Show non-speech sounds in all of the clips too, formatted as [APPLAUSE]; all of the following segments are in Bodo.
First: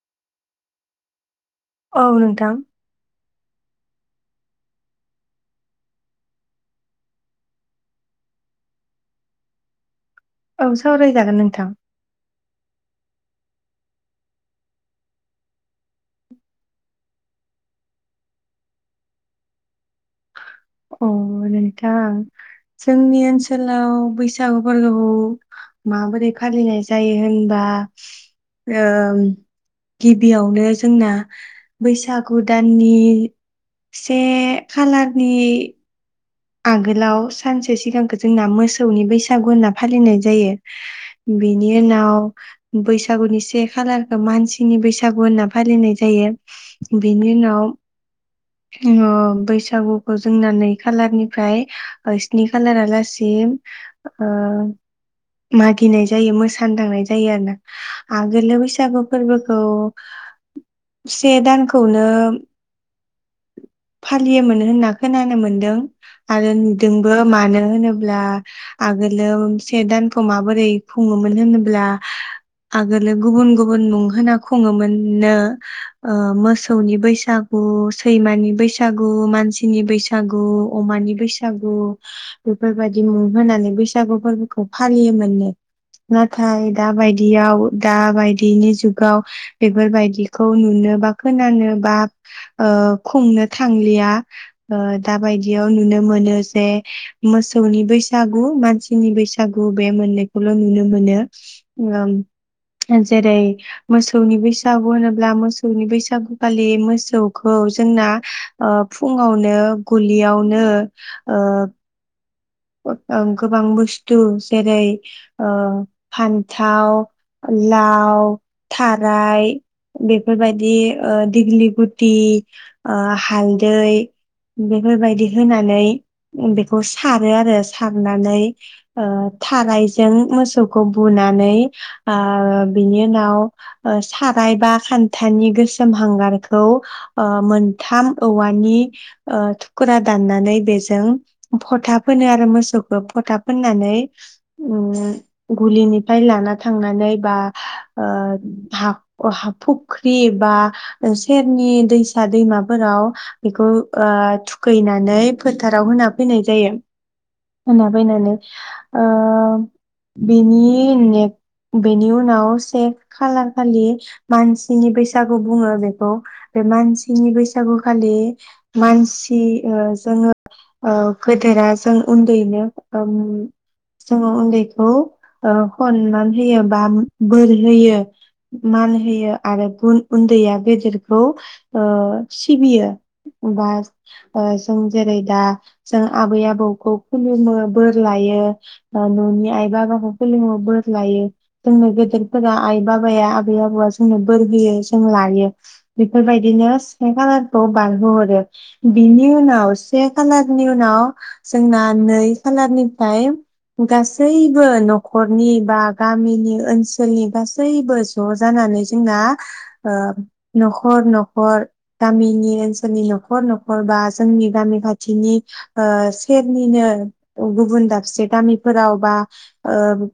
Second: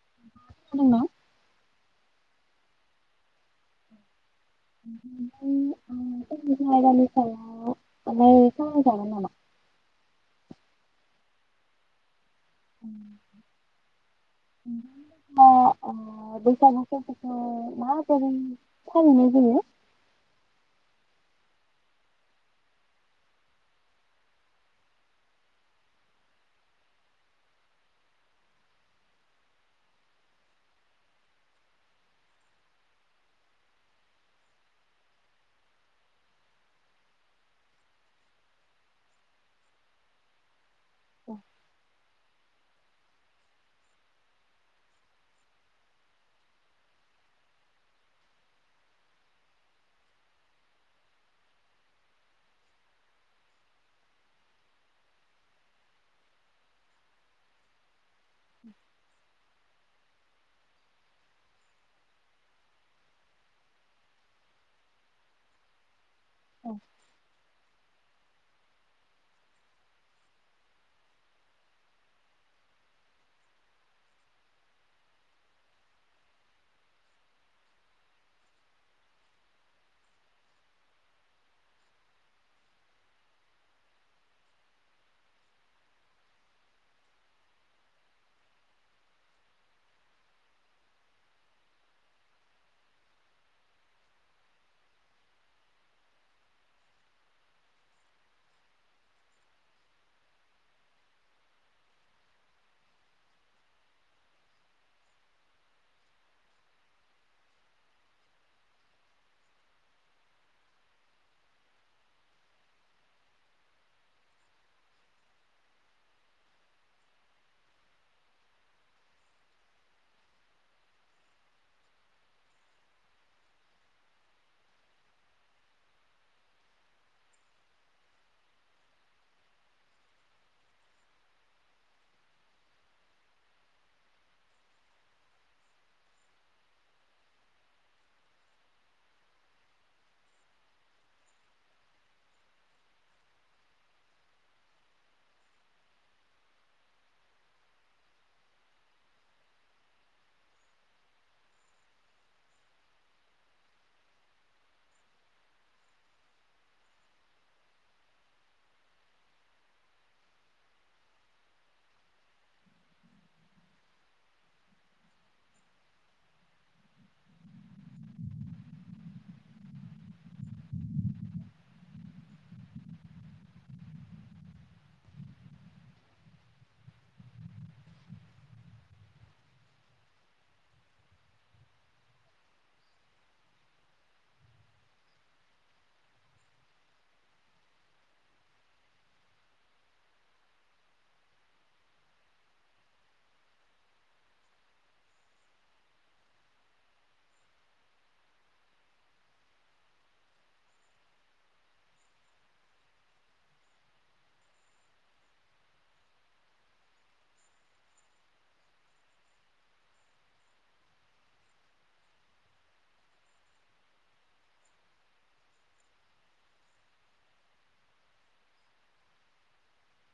[UNINTELLIGIBLE] औ नोंथां [UNINTELLIGIBLE] आयदानि सायाव रायलाय सावरायजागोन नामा? औ सावरायजागोन नोंथां अ बैसागु फोरबोखौ माबोरै फालिनाय जायो। अ नोंथां जोंनि ओनसोलाव बैसागु फोलोखौ माबोरै फालिनाय जायो होनबा ओम गिबियावनो जोंना बैसागु दाननि से खालारनि आगोलाव सानसे सिगांखो जोंना मोसौनि बैसागु होनना फालिनाय जायो। बेनि उनाव बैसागुनि से खालारखो मानसिनि बैसागु होनना फालिनाय जायो बेनि उनाव ङ बैसागुखौ जोंना नै खालारनि फ्राय ओ स्नि खालारालासिम ओ मागिनाय जायो मोसानो थांनाय जायो आरो ना आगोलो बैसागु फर्बोखौ से दानखौनो फालियोमोन होनना खोनानो मोनदों आरो औ नुदोंबो मानो होनो ब्ला आगोलो से दानखौ माबोरै खुङोमोन होनोब्ला आगोलो गुबुन गुबुन मुं होना खुङोमोननो ओ मोसौनि बैसागु सैमानि बै सागु मानसिनि बैसागु अमानि बैसागु बेफोरबायदि मुं होनानै बैसागु फोरबोखौ फालियोमोननो नाथाय दाबायदियाव दा बायदिनि जुगाव बेफोरबायदिखौ नुनो बा खोनानो बा ओ खुंनो थांलिया ओ दाबायदियाव नुनो मोनो जे मोसौनि बैसागु मानसिनि बैसागु बे मोनैखौल नुनो मोनो ओ जेरै मोसौनि बैसागु होनोब्ला मोसौनि बैसागुखालि मोसौखौ जोंना ओं फुङावनो गलियावनो ओ ओं गोबां बुस्थु जेरै ओ फान्थाव लाव थाराय बेफोरबायदि ओ दिग्लि गुटि ओ हालदै बेफोरबायदि होनानै बेखौ सार हो आरो सारनानै ओ थारायजों मोसौखौ बुनानै ओ बिनि उनाव ओ साराय बा खान्थानि गोसोम हांगारखौ ओ मोनथाम औवानि ओ थुखुरा दाननानै बेजों फथा फोनो आरो मोसौखौ फथाब फोननानै उम गुलिनिफ्राय लाना थांनानै बा ओ हां अ हा फुख्रि बा सेरनि दैसा दैमाफोराव बेखौ ओ थुखैनानै फोथाराव होना फैनाय जायो। होनना बैनानै ओ बेनि ने बेनि उनाव से खालार खालि मानसिनि बैसागु बुङो बेखौ बे मानसिनि बैसागु खालि मानसि ओ जोङो ओ गोदोरा जों उन्दैनो उम जोङो उन्दैखौ ओ खनमान होयो बा बोर होयो मान होयो आरो गुन उन्दैया गेदेरखौ ओ सिबियो बा ओ जों जेरै दा जों आबै-आबौ खौ खुलुमो बोर लायो ओ ननि आइ बाबाखौ खुलुमो बोर लायो जोंनो गदेरफोरा आइ बाबाया आबै-आबौआ जोंनो बोर होयो जों लायो बेफोरबायदिनो से खालारखौ बारहोहरो बिनि उनाव से खालारनि उनाव जोंना नै खालारनिफाय गासैबो नखरनि बा गामिनि ओनसोलनि गासैबो ज जानानै जोंना ओ नखर-नखर गामिनि ओनसोलनि नखर-नखर बा जोंनि गामि खाथिनि ओ सेरनिनो गुबुन दाबसे गामिफोराव बा ओ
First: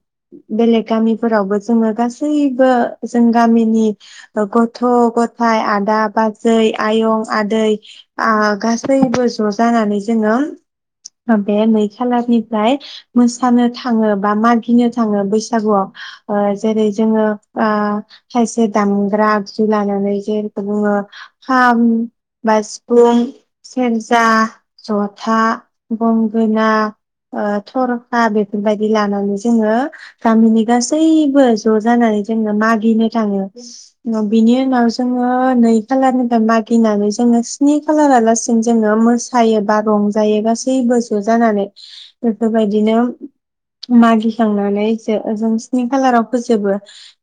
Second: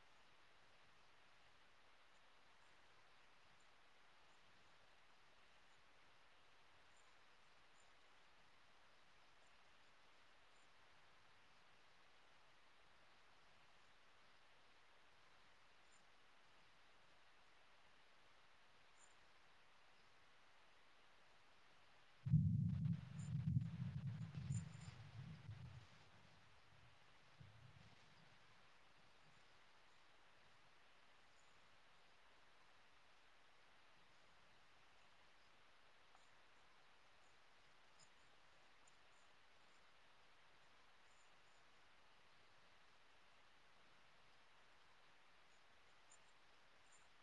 बेलेग गामिफोरावबो जोङो गासैबो जों गामिनि गथ गथाय आदा बाजै आयं आदै आ गासैबो ज जानानै जोङो। बे नै खालारनिफ्राय मोसानो थाङो बा मागिनो थाङो बैसागुआव ओ जेरै जोङो ओ खायसे दामग्रा आगजु लानानै जेखौ बुङो खाम बा सिफुं सेरजा ज'था गंगोना ओ थरखा बेफोरबायदि लानानै जोङो गामिनि गासैबो ज जानानै जोङो मागिनो थाङो बिनि उनाव जोङो नै खालारनिफ्राय मागिनानै जोङो स्नि खालारालासिनो जोङो मोसायो बा रंजायो गासै सैबो ज जानानै बेफोरबायदिनो मागिखांनानै जे जों स्नि खालाराव फोजोबो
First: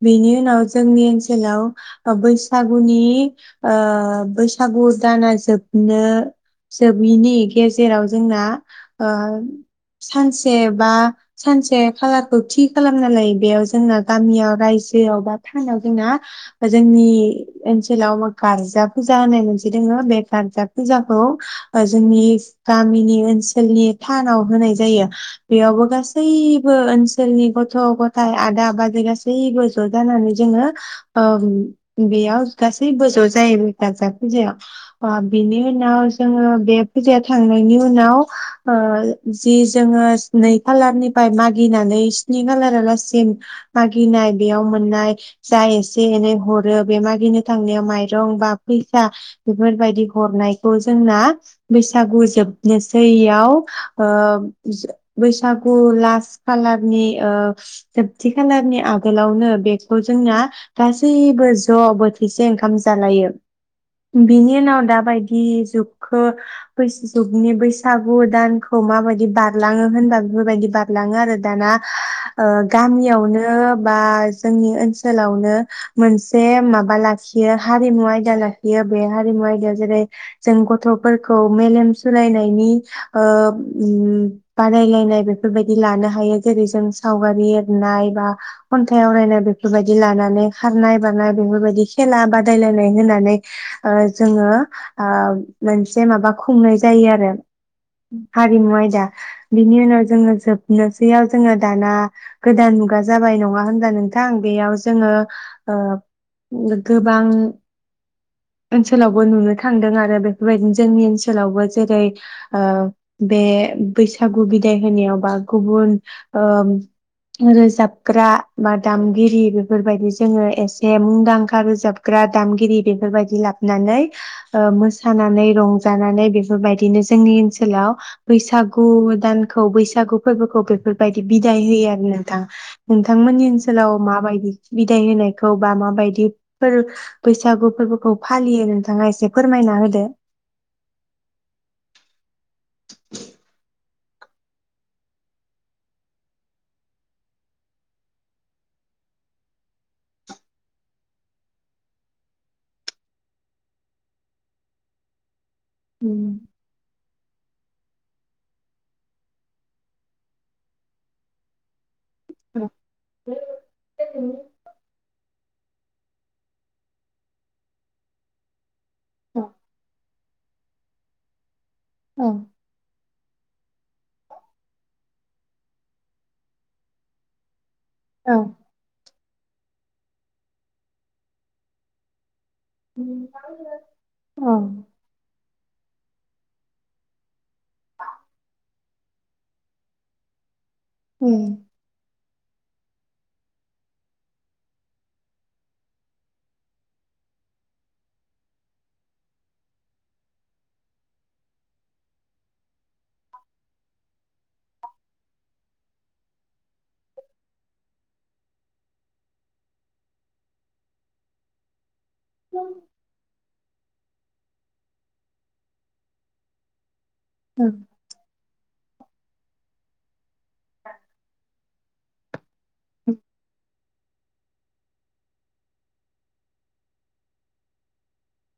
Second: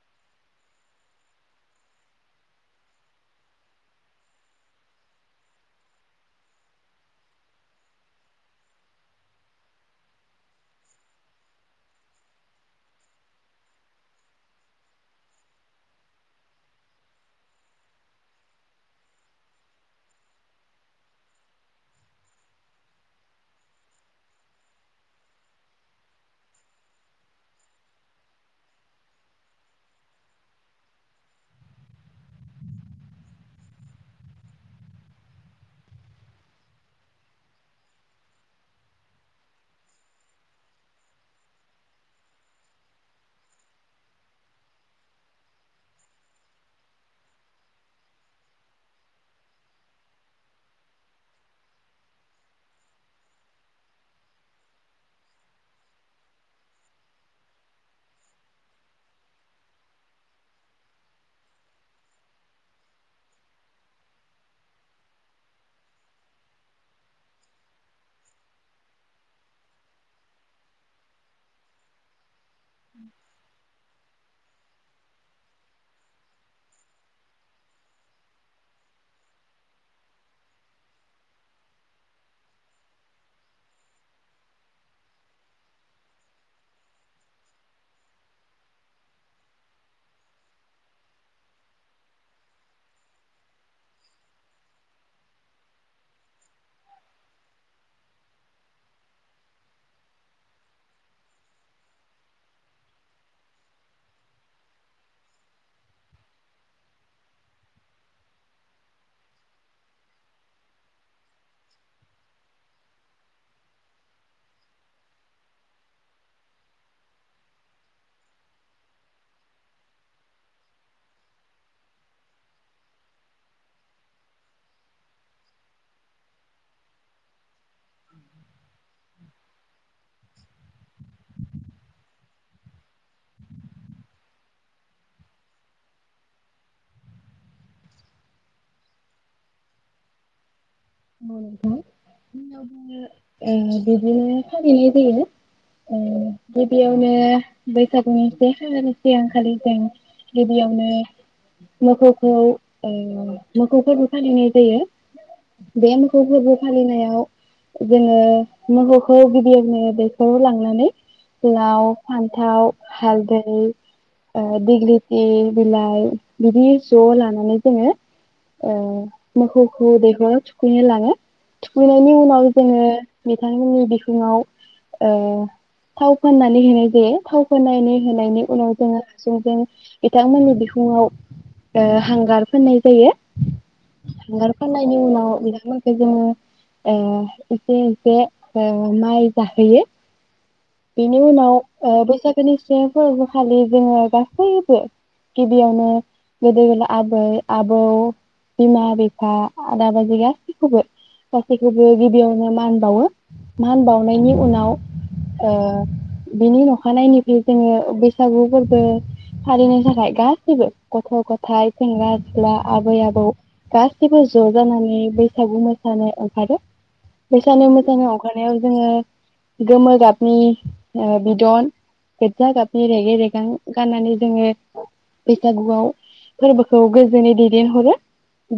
बेनि उनाव जोंनि ओनसोलाव ओ बैसागुनि ओ बैसागु दाना जोबनो जोबैनि गेजेराव जोंना ओ सानसे बा सानसे खालारखौ थि खालामना लायो बेयाव जोंना गामियाव रायजोआव बा थानायाव जोंना जोंनि ओनसोलाव गारजा फुजा होननाय मोनसे दङो बे गारजा फुजाखौ ओ जोंनि गामिनि ओनसोलनि थानाव होनाय जायो बेयावबो गासैबो ओनसोलनि गथ गथाय आदा बाजै गासैबो ज' जानानै जोङो ओ बेयाव गासैबो ज' जायो बे गार्जा फुजायाव ओ बिनि उनाव जोङो बे फुजाया थांनायनि उनाव ओ जि जोङो नै खालारनिफ्राय मागिनानै स्नि खालारालासिम मागिनाय बेयाव मोननाय जा एसे एनै हरो बे मागिनो थांनायाव माइरं बा फैसा बेफोरबायादि हरनायखौ जोंना बेसे बैसागु जोबनोसैयाव ओ बैसागु लास खालारनि ओ जोबथि खालारनि आगोलावनो बेखौ जोंना गासैबो ज बोथिसे ओंखाम जालायो बिनि उनाव दाबायदि जुखो बैस जुगनि बैसागु दानखौ माबायदि बारलाङो होनबा बेफोरबायदि बारलाङो आरो दाना। ओ गामियावनो बा जोंनि ओनसोलावनो मोनसे माबा लाखियो हारिमु आयदा लाखियो बे हारिमु आयदायाव जेरै जों गथ'फोरखौ मेलेम सोलायनायनि ओ उम बादायलायनाय बेफोरबायदि लानो हायो जेरै जों सावगारि एरनाय बा खन्थाइ आवरायनाय बेफोरबायदि लानानै खारनाय बारनाय बेफोरबायदि खेला बादायलायनाय होनानै ओ जोङो ओ मोनसे माबा खुंनाय जायो आरो हारिमु आयदा बिनि उनाव जोङो जोबनोसैयाव जोङो दाना गोदान मुगा जाबाय नङा होनब्ला नोंथां बेयाव जोङो ओ गोबां ओनसोलावबो नुनो थांदों आरो बेफोरबायदिनो जोंनि ओन सोलावबो जेरै ओ बे बैसागु बिदाय होनायाव बा गुबुन ओ रोजाबग्रा बा दामगिरि बेफोरबायदि जोङो एसे मुंदांखा रोजाबग्रा दामगिरि बेफोरबायदि लाबनानै ओ मोसानानै रं जानानै बेफोरबायदिनो जोंनि ओनसोलाव बैसागु दानखौ बैसागु फोरबोखौ बेफोरबायदि बिदाय होयो आरो नोंथाङा नोंथांमोननि ओनसोलाव माबायदि बिदाय होनायखौ बा माबायदिफोर बैसागु फोरबोखौ फालियो नोंथाङा एसे फोरमायना होदो। ओं। बिदिनो फालिनाय जायो ओ गिबियावनो बैसागुनि से खालारनि सिगांखालि जों गिबियावनो मोखौखौ ओ मोखौ फोरबो फालिनाय जायो। बे मोखौ फोरबो फालिनायाव जोङो मोखौखौ गिबियावनो दैखराव लांनानै लाव फान्थाव हालदै ओ दिग्लिथि बिलाइ बिदि ज' लानानै जोङो ओ औ मोखौखौ दैखराव थु खुइनो लाङो। थुखैनायनि उनाव औ जोङो बिथांमोननि बिखुङाव ओ थाव फोननानै होनाय जायो थाव फोननाय होनायनि उनाव जोङो जोंजों बिथांमोननि बिखुङाव ओ हांगार फोननाय जायो हांगार औ फोननायनि उनाव बिथांमोनखौ जोङो ओ एसे एसे माइ जाहोयो। बेनि उनाव ओ बैसाग गोनि से फोरबोखाालि जोङो गासैबो गिबियावनो गोदो गो आबै आबौ बिमा बिफा आदा बाजै गासैखौबो गासैखौबो गिबियावनो मान बावो मान बावनायनि उनाव ओ बिनि अखानायनिफ्राय जोङो बैसागु फोरबो फालिनो थाखाय गासैबो गथ' गथाइ सेंग्रा सिख्ला औ आबै आबौ गासैबो ज' जानानै बैसागु मोसानो ओंखारो। बैसागो मोसानो अंखारनायाव जोङो गोमो गाब नि ओ बिदन गोज्जा गाबनि रेगे रेगां गाननानै जोङो बैसागुआव फोरबोखौ गोजोनै दैदेनहरो।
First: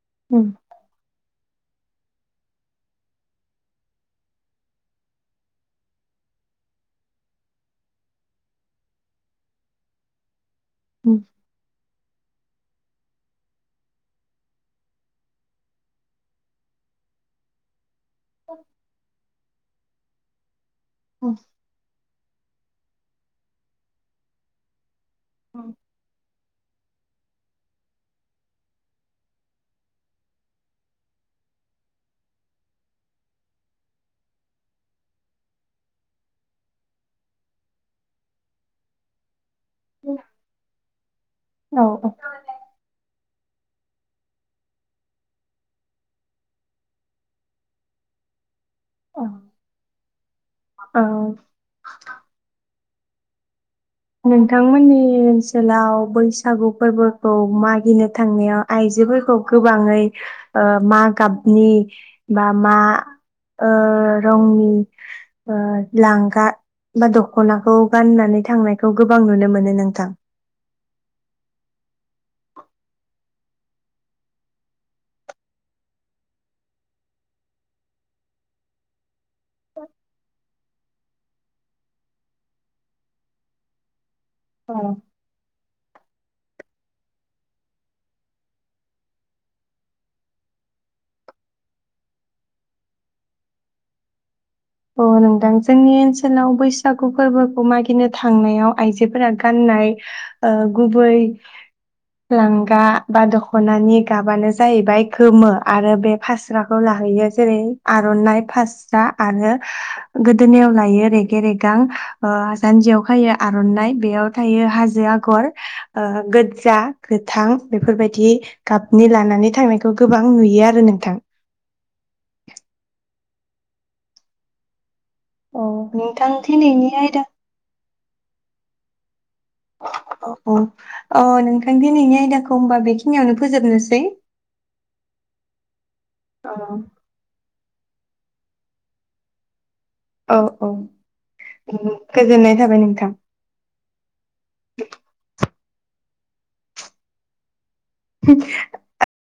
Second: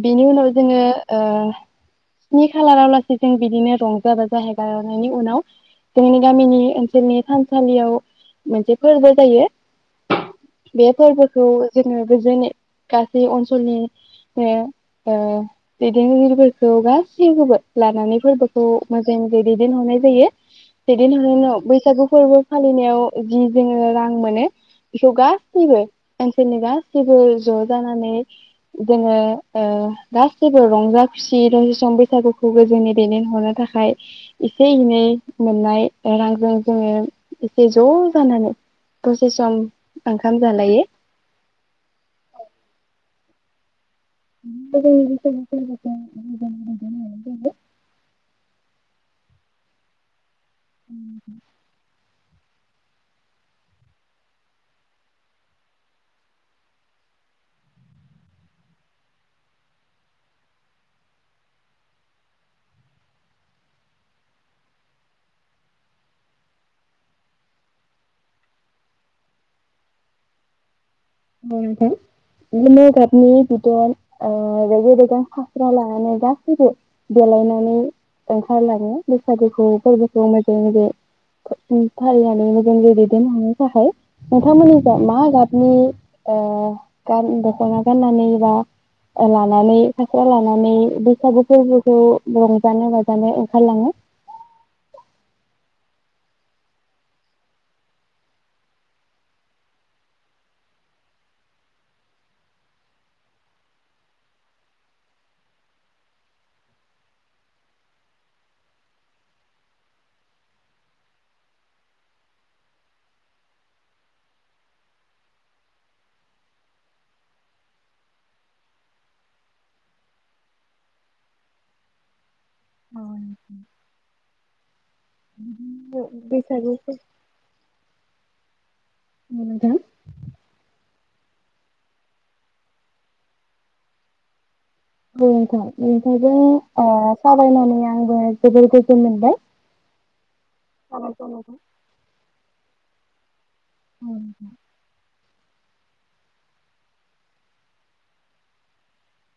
बिनि उनाव जोङो ओ स्नि खालाराव लासै जों बिदिनो रंजा बाजा हेगारनायनि उनाव जोंनि गामिनि ओनसोलनि थानसालियाव मोनसे फोरबो जायो। बे फोरबोखौ जोङो जेने गासै अनसलनि ओ ओ दैदेनगिरिफोरखौ गासैखौबो लानानै फोरबोखौ मोजाङै मोजाङै दैदेनहरनाय जायो। दैदेनहरनाय उनाव बैसागु फोरबो फालिनायाव जि जोजोंङो रां मोनो एखौ गासैबो जेनोबा जेबो ज' जानानै जोंङो ओ गासैबो रंजा खुसि रसं बैसागुखौबो जोंनि दैदेनहरनो थाखाय एसे एनै मोननाय रांजों जोंङो एसे ज' जानानै दसे सम ओंखाम जालायो। औ [UNINTELLIGIBLE] औ औ [UNINTELLIGIBLE] नोंथांमोननि ओनसोलाव बैसागु फोरबोखौ मागिनो थांनायाव आइजोफोरखौ गोबांङै ओ मा गाबनि बा मा रंनि लांगा बा दखनाखौ गाननानै थांनाय खौ गोबां नुनो मोनो नोंथां। औ नोंथां गोमो गाबनि बिदन ओ रगे-रेगां फास्रा लानानै गासैबो देलायनानै ओंखारलांङो बैसागुखौ फोरबोखौ मोजांङै फालिनानै मोजां दैदेनलांनो थाखाय। औ नोंथांमोननि जा मा गाब नि ओ गान दखना गाननानै बा लानानै फास्रा लानानै बैसागु फोरबोखौ रंजानो बाजानो ओंखारलांङो। अ नोंथां जोंनि ओनसोलाव बैसागु फोरबोखौ मागिनो थांनायाव आइजोफोरा गाननाय ओ गुबै लांगा बा दखनानि गाबानो जाहैबाय गोमो आरो बे फास्राखौ लाहैयो जेरै आरनाइ फास्रा आरो गोदोनायाव लायो रेगे-रेगां ओ जानजियाव खायो आरनाइ बेयाव थायो हाजो आगर ओ गोदजा गोथां बेफोरबायदि गाबनि लानानै थांनायखौ गोबां नुयो आरो नोंथां। औ नोथां औ बिदिनो नोंथां बेैसागु दिनैनि फोर आयदाखौ अ अ अ नोंथां दिनैनि आयदाखौ होमबा बेखिनियावनो फोजोबनोसै। बेनोथ'नोंथां जों औ ओ सावरायनानै आं बोर गोजोन मोनबाय। औ औ साबायखर नोंथां। गोजोननाय जाबाय नोंथां। अ नोंथां। [UNINTELLIGIBLE]